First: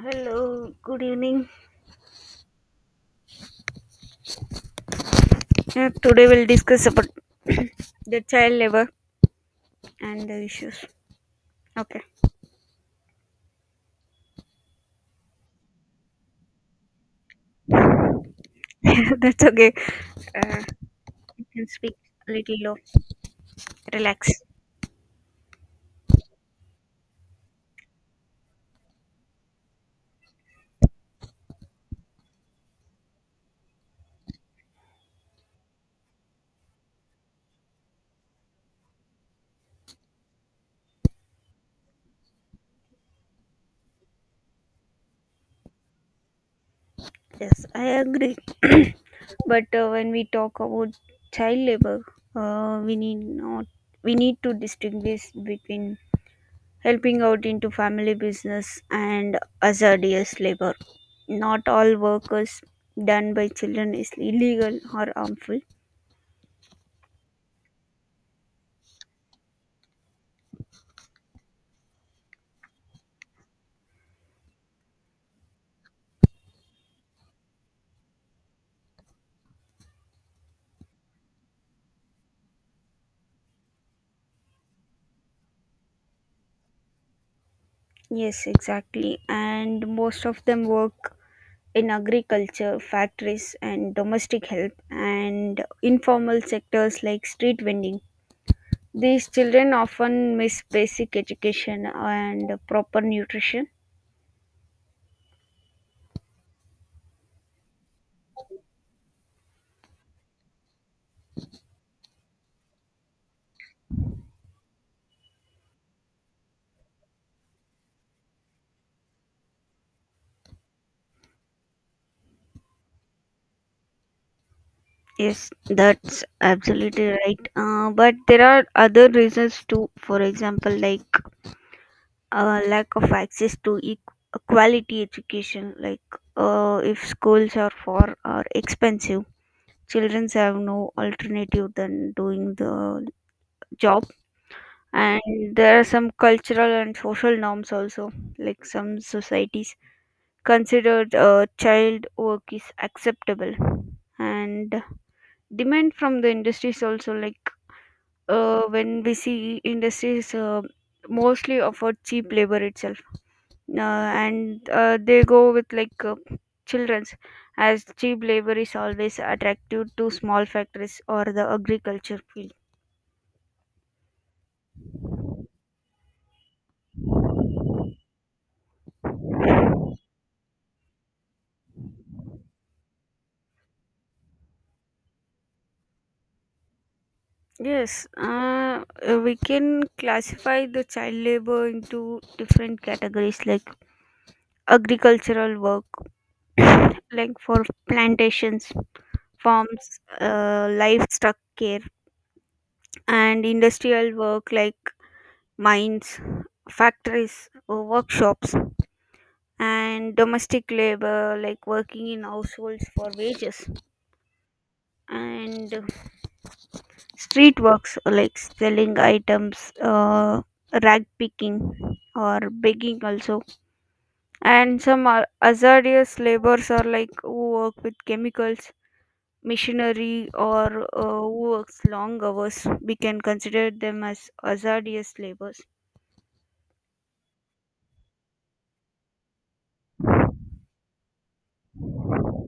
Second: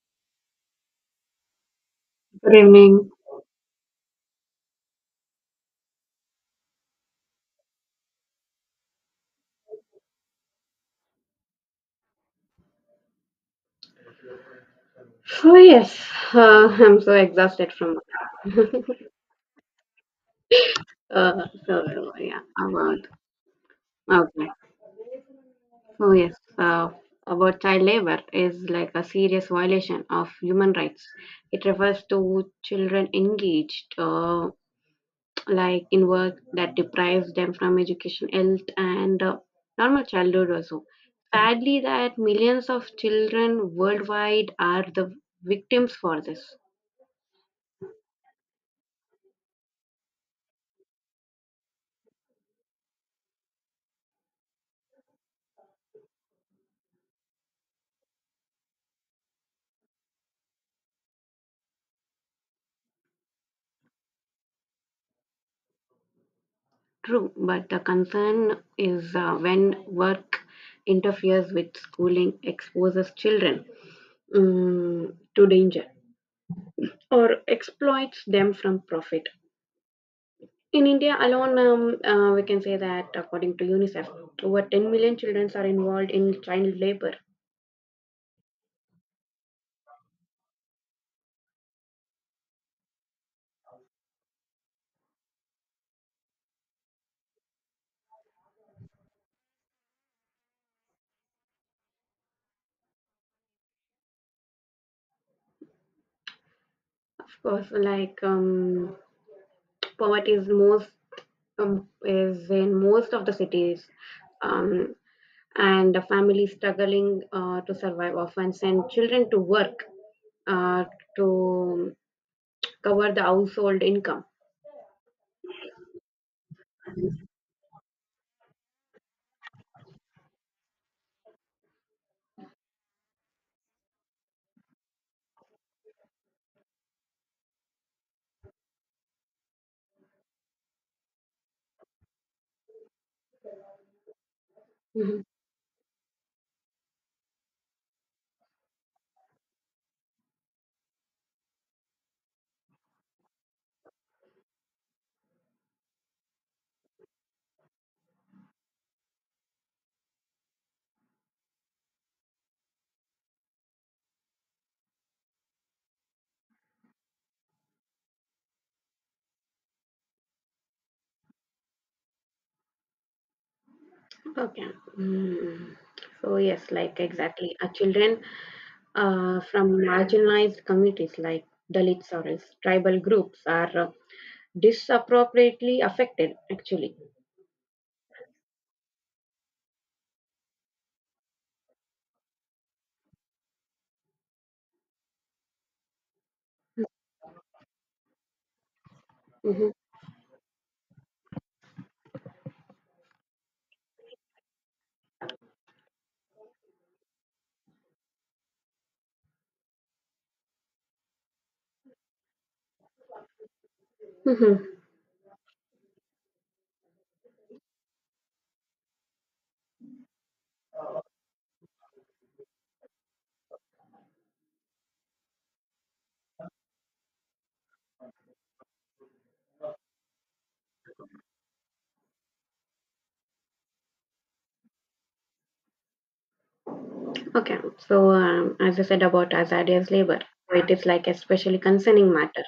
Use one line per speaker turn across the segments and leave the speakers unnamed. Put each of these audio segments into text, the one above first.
Hello, good evening.
Good evening.
Today we'll discuss about the child labor and the issues. Okay,
Oh yes, I'm so exhausted from.
that's okay. Uh, you can speak
So
a
yeah,
little low,
about
relax.
okay. So yes, about child labor is like a serious violation of human rights. It refers to children engaged, like in work that deprives them from education, health, and normal childhood also. Sadly, that millions of children worldwide are the victims for this.
Yes, I agree. But when we talk about child labor, we need not we need to distinguish between helping out into family business and hazardous labor. Not all workers done by children is illegal or harmful.
True, but the concern is when work interferes with schooling, exposes children, to danger, or exploits them from profit. In India alone, we can say that according to UNICEF, over 10 million children are involved in child labor.
Yes, exactly. And most of them work in agriculture, factories, and domestic help, and informal sectors like street vending. These children often miss basic education and proper nutrition.
Of course, like poverty is most, is in most of the cities. Um, and a family struggling to survive often send children to work uh, to cover the household income.
Yes, that's absolutely right. But there are other reasons too. For example, like lack of access to quality education, like if schools are far or expensive. Children have no alternative than doing the job, and
Mhm.
there are some cultural and social norms also. Like some societies considered child work is acceptable, and demand from the industries also. Like when we see industries mostly offer cheap labor itself, and they go with like children's as cheap labor is always attractive to small factories or the agriculture field.
Okay. Mm. So yes, like exactly, children from marginalized communities like Dalits or else tribal groups are disappropriately affected. Actually.
Yes, we can classify the child labor into different categories like agricultural work, like for plantations,
Mhm.
farms, livestock care, and industrial work like mines, factories, or workshops, and domestic labor like working in households for wages,
Mhm.
and street works like selling items, rag picking, or begging also. And some are hazardous labors are like who work with chemicals, machinery, or who works long hours. We can consider them as hazardous labors.
Okay. So as I said about hazardous labor, so it is like especially concerning matter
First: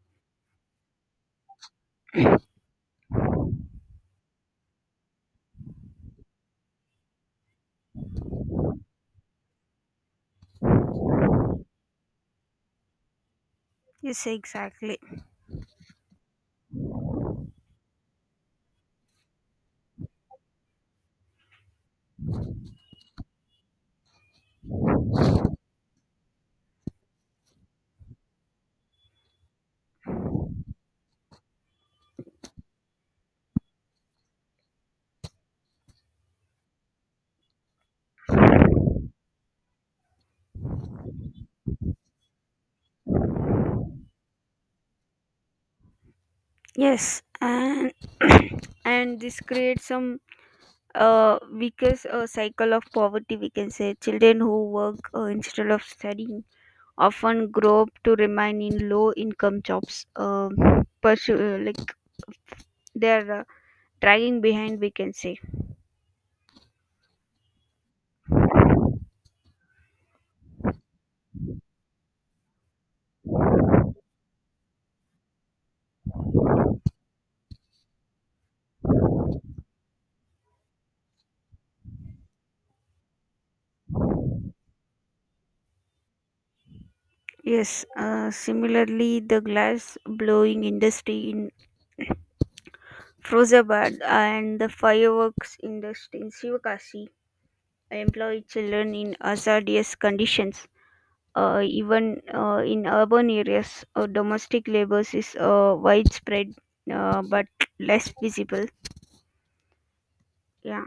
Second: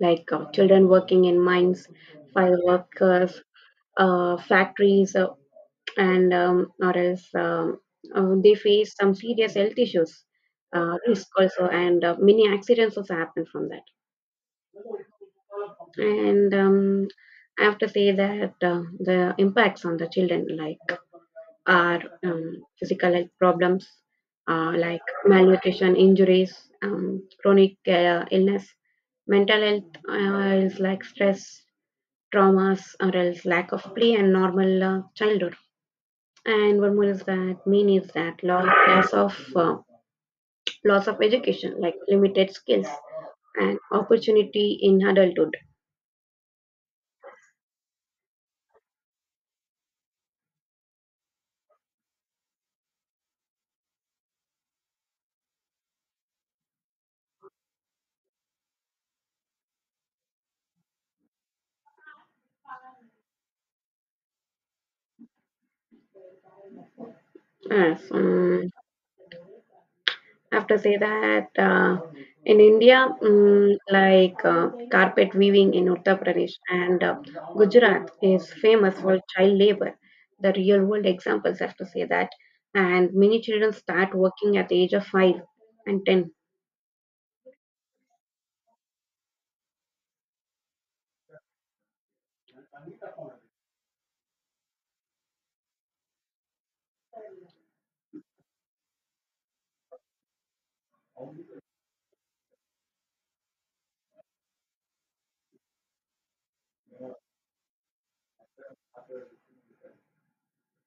like children working in mines, fire workers, factories, and or else they face some serious health issues, risk also, and many accidents also happen from that.
Yes, exactly.
And I have to say that the impacts on the children, like are physical health problems, like malnutrition, injuries, chronic illness, mental health is like stress, traumas or else lack of play and normal childhood. And one more is that main is that law, loss of loss of education, like limited skills and opportunity in adulthood.
Yes, and and this creates some weakest cycle of poverty. We can say children who work instead of studying often grow up to remain in low income jobs pursue, like they are dragging behind, we can say.
Yes, I have to say that in India, like carpet weaving in Uttar Pradesh and Gujarat is famous for child labor. The real world examples I have to say that, and many children start working at the age of 5 and 10.
Yes, similarly the glass blowing industry in Frozabad and the fireworks industry in Sivakasi employ children in hazardous conditions, even in urban areas domestic labor is widespread, but less visible. Yeah.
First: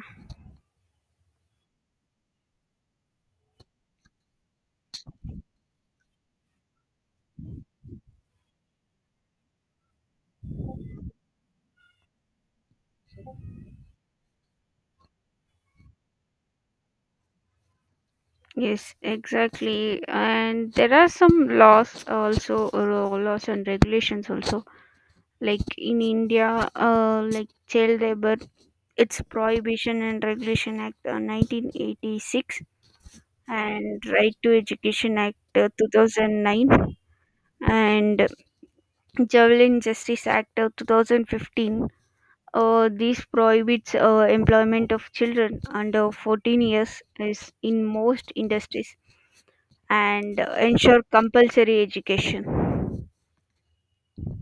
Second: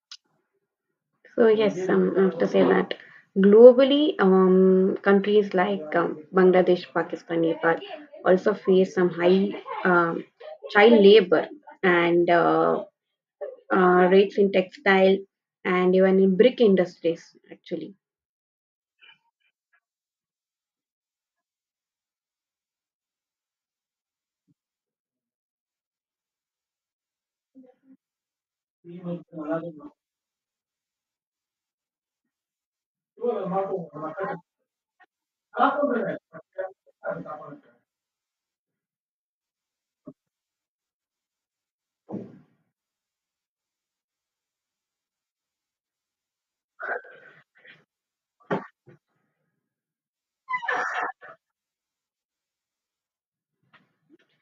So yes, I have to say that globally, countries like Bangladesh, Pakistan, Nepal also face some high um, child labor and rates in textile and even in brick industries actually.
Yes, exactly. And there are some laws also, or laws and regulations also. Like in India, like child labor, it's Prohibition and Regulation Act 1986 and Right to Education Act 2009 and Javelin Justice Act of 2015. This prohibits employment of children under 14 years is in most industries and ensure compulsory education.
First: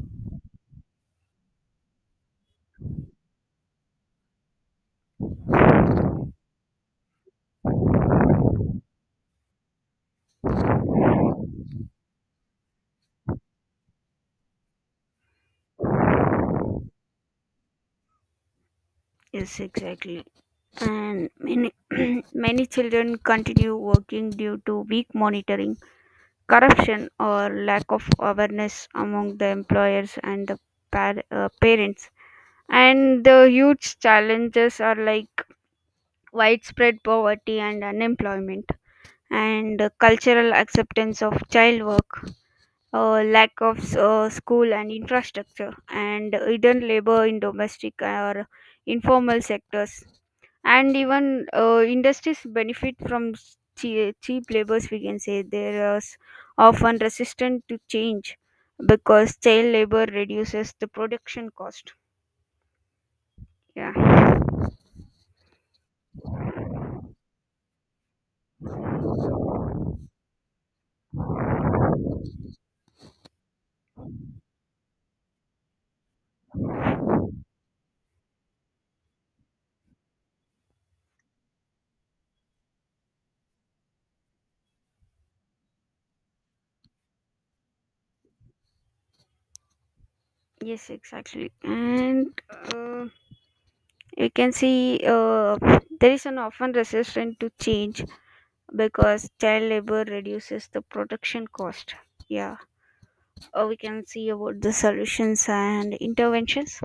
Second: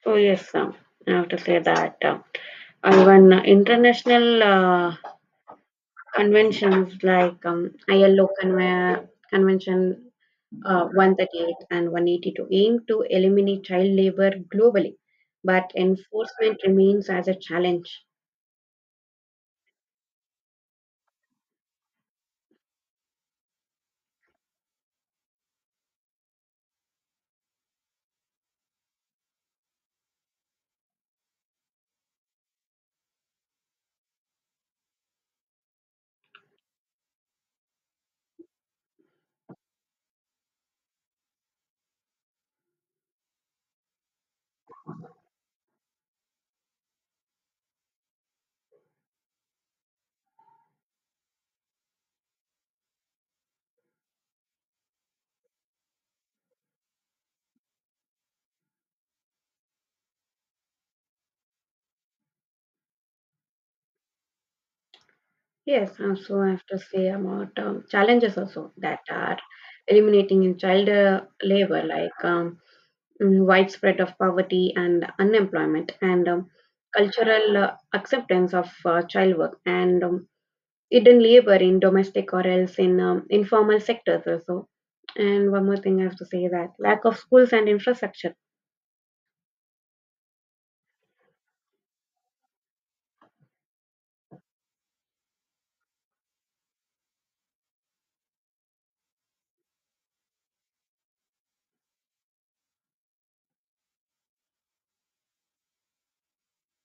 So yes, I have to say that even international conventions like ILO convention 138 and 182 aim to eliminate child labor globally, but enforcement remains as a challenge.
Yes, exactly. And many many children continue working due to weak monitoring, corruption, or lack of awareness among the employers and the parents. And the huge challenges are like widespread poverty and unemployment, and cultural acceptance of child work, lack of school and infrastructure, and hidden labor in domestic or informal sectors, and even industries benefit from cheap labors. We can say they are often resistant to change because child labor reduces the production cost. Yeah.
Yes, and so I have to say about challenges also that are eliminating in child labor, like widespread of poverty and unemployment, and cultural acceptance of child work, and hidden labor in domestic or else in informal sectors also. And one more thing I have to say that lack of schools and infrastructure.
Yes, exactly. And uh, we can see there is an often resistance to change because child labor reduces the production cost. Yeah. We can see about the solutions and interventions.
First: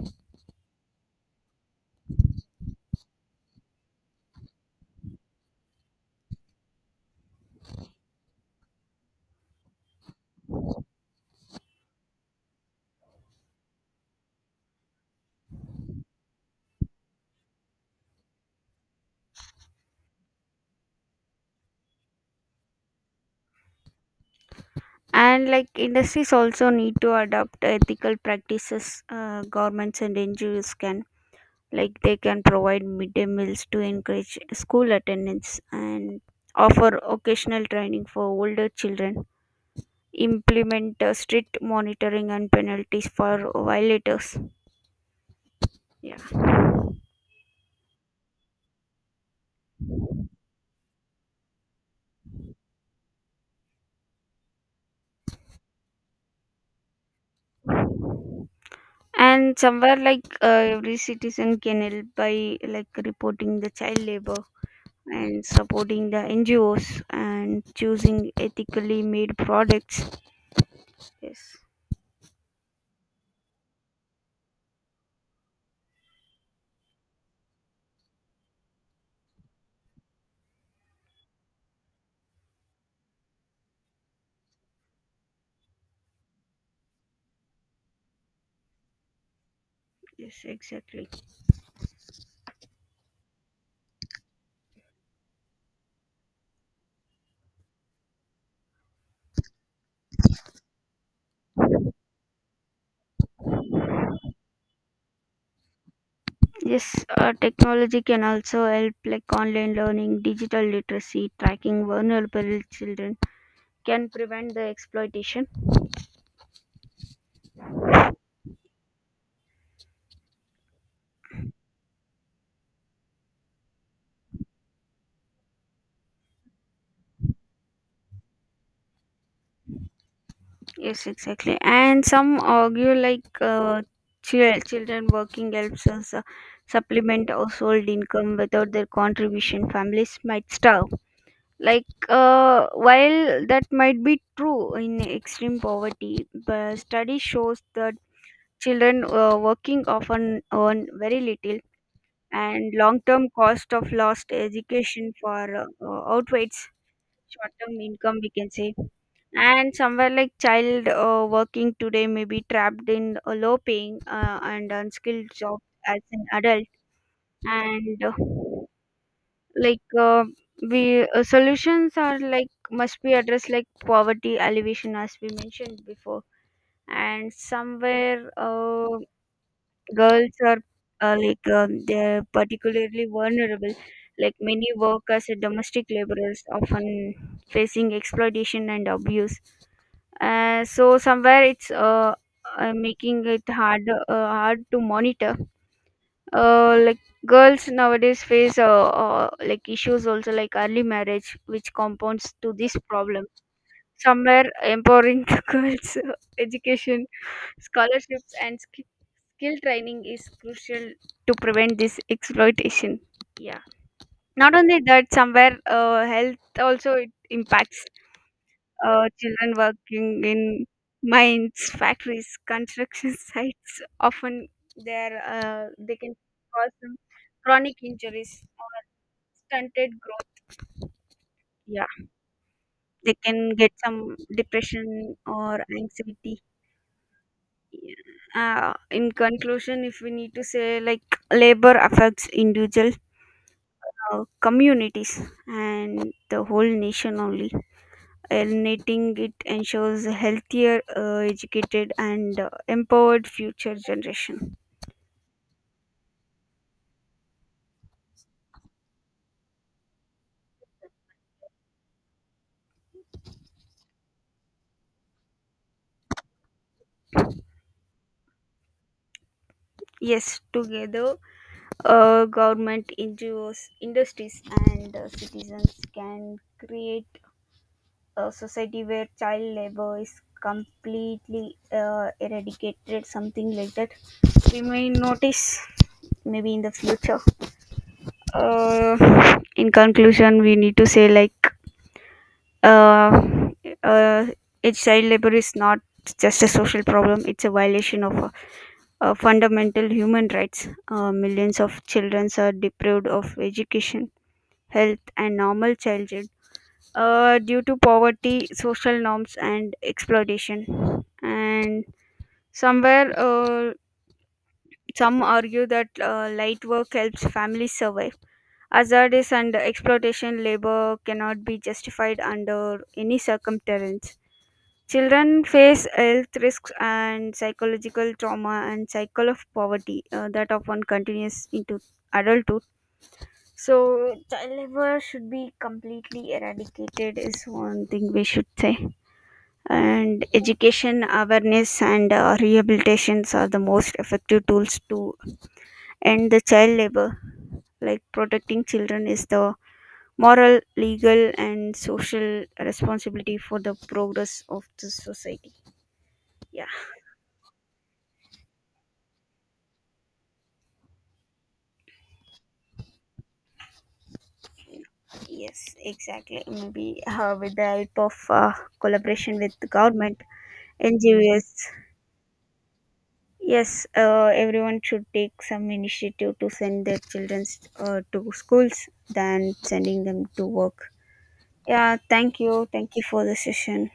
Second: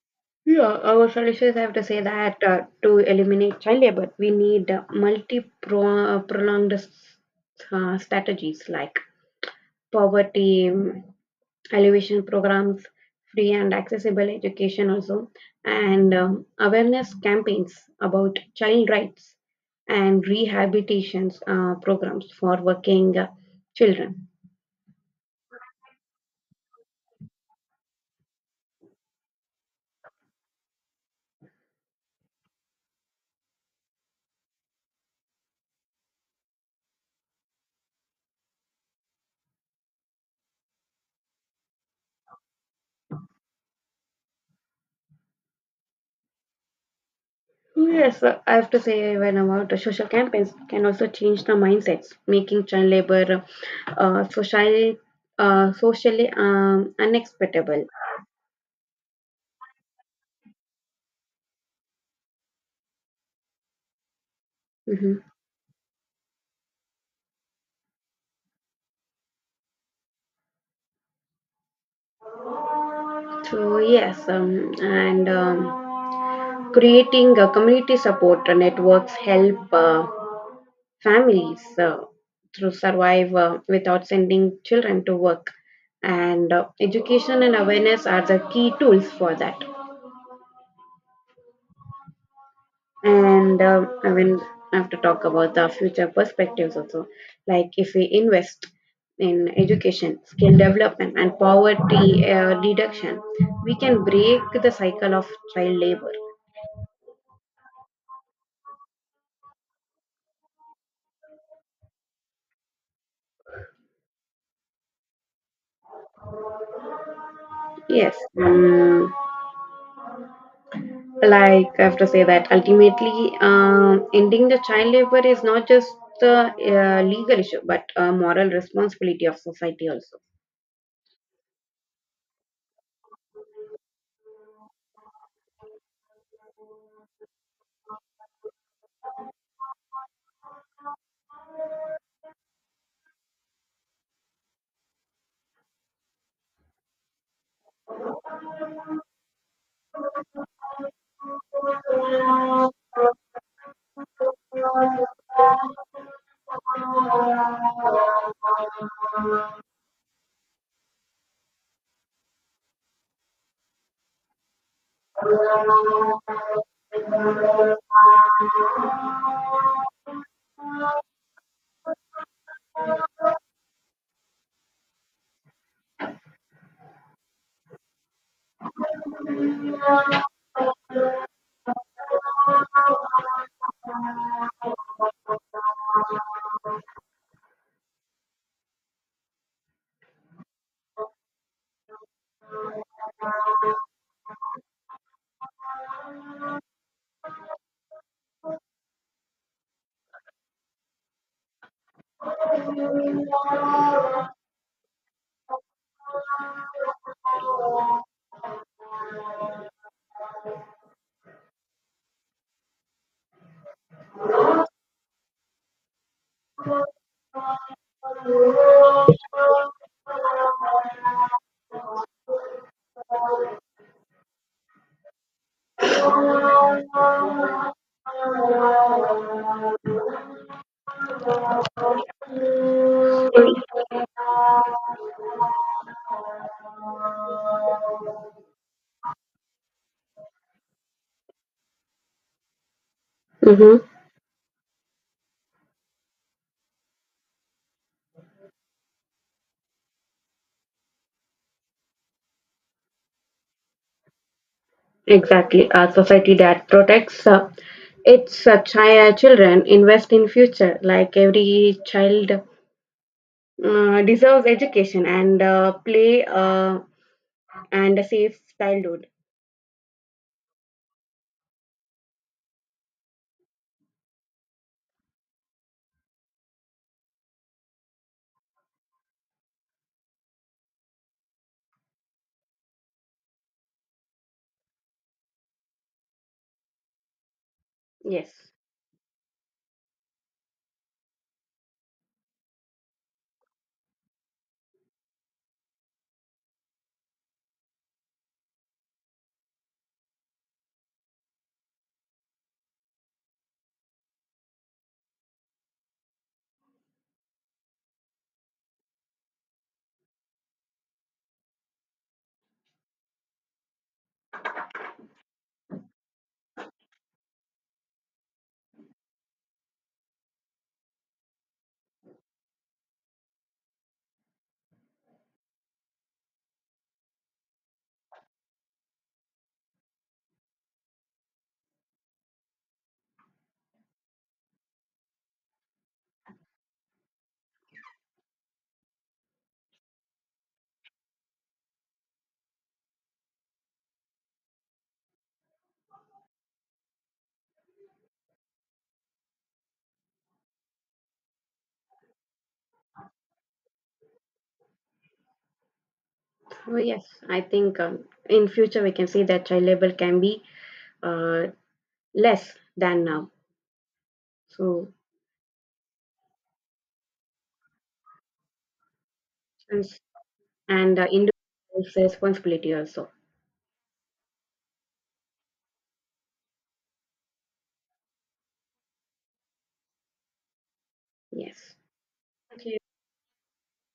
Yeah, our solutions have to say that to eliminate child labor, we need multi prolonged strategies like poverty elevation programs, free and accessible education, also, and awareness campaigns about child rights and rehabilitations programs for working children.
And like industries also need to adopt ethical practices. Governments and ngos can, like, they can provide midday meals to encourage school attendance and offer occasional training for older children, implement strict monitoring and penalties for violators.
Oh, yes, I have to say when about the social campaigns can also change the mindsets, making child labor uh, socially socially unacceptable.
Yeah. And somewhere like every citizen can help by like reporting the child labor
Hmm.
and supporting the NGOs and choosing ethically made products. Yes,
So yes, and creating a community support networks help families to survive without sending children to work, and education and awareness are the key tools for that.
yes, exactly.
And I have to talk about the future perspectives also. Like if we invest in education, skill development, and poverty reduction, we can break the cycle of child labor.
Yes, technology can also help like online learning, digital literacy, tracking vulnerable children can prevent the exploitation.
Yes, um, like I have to say that ultimately, ending the child labor is not just the legal issue, but a moral responsibility of society also.
Yes, exactly. And some argue like children working helps us supplement household income. Without their contribution, families might starve. Like while that might be true in extreme poverty, but study shows that children working often earn very little, and long-term cost of lost education for outweighs short-term income, we can say. And somewhere like child working today may be trapped in a low paying and unskilled job as an adult. And like we solutions are like must be addressed like poverty alleviation as we mentioned before. And somewhere girls are they're particularly vulnerable, like many work as a domestic laborers, often facing exploitation and abuse. So somewhere it's making it hard to monitor. uh, like Girls nowadays face like issues also like early marriage which compounds to this problem. Somewhere empowering the girls, education, scholarships and skill training is crucial to prevent this exploitation. Yeah. Not only that, somewhere health also it impacts children working in mines, factories, construction sites. Often, they can cause some chronic injuries or stunted growth. Yeah, they can get some depression or anxiety. Yeah. In conclusion, if we need to say, like labor affects individuals,
Mm-hmm.
communities, and the whole nation only. Eliminating it ensures a healthier, educated, and empowered future generation.
Exactly. A society that protects it's such children invest in future like every child deserves education and play and a safe childhood.
Yes, together, government, NGOs, industries, and citizens can create a society where child labor is completely eradicated, something like that. We may notice maybe in the future.
Yes.
In conclusion, we need to say like uh, uh, a child labor is not just a social problem, it's a violation of fundamental human rights. Millions of children are deprived of education, health and normal childhood due to poverty, social norms and exploitation. And somewhere some argue that light work helps families survive. Hazardous and exploitation labor cannot be justified under any circumstance. Children face health risks and psychological trauma and cycle of poverty that often continues into adulthood. So, child labor should be completely eradicated, is one thing we should say. And education, awareness, and rehabilitations are the most effective tools to end the child labor. Like protecting children is the moral, legal, and social responsibility for the progress of the society. Yeah.
Oh yes, I think in future we can see that child labor can be uh, less than now so.
Yes, exactly. Maybe with the help of collaboration with the
and
government,
and, uh,
NGOs.
individual's responsibility also.
Yes, everyone should take some initiative to send their children to schools than sending them to work.
Yes.
Yeah, thank you. Thank you for the session.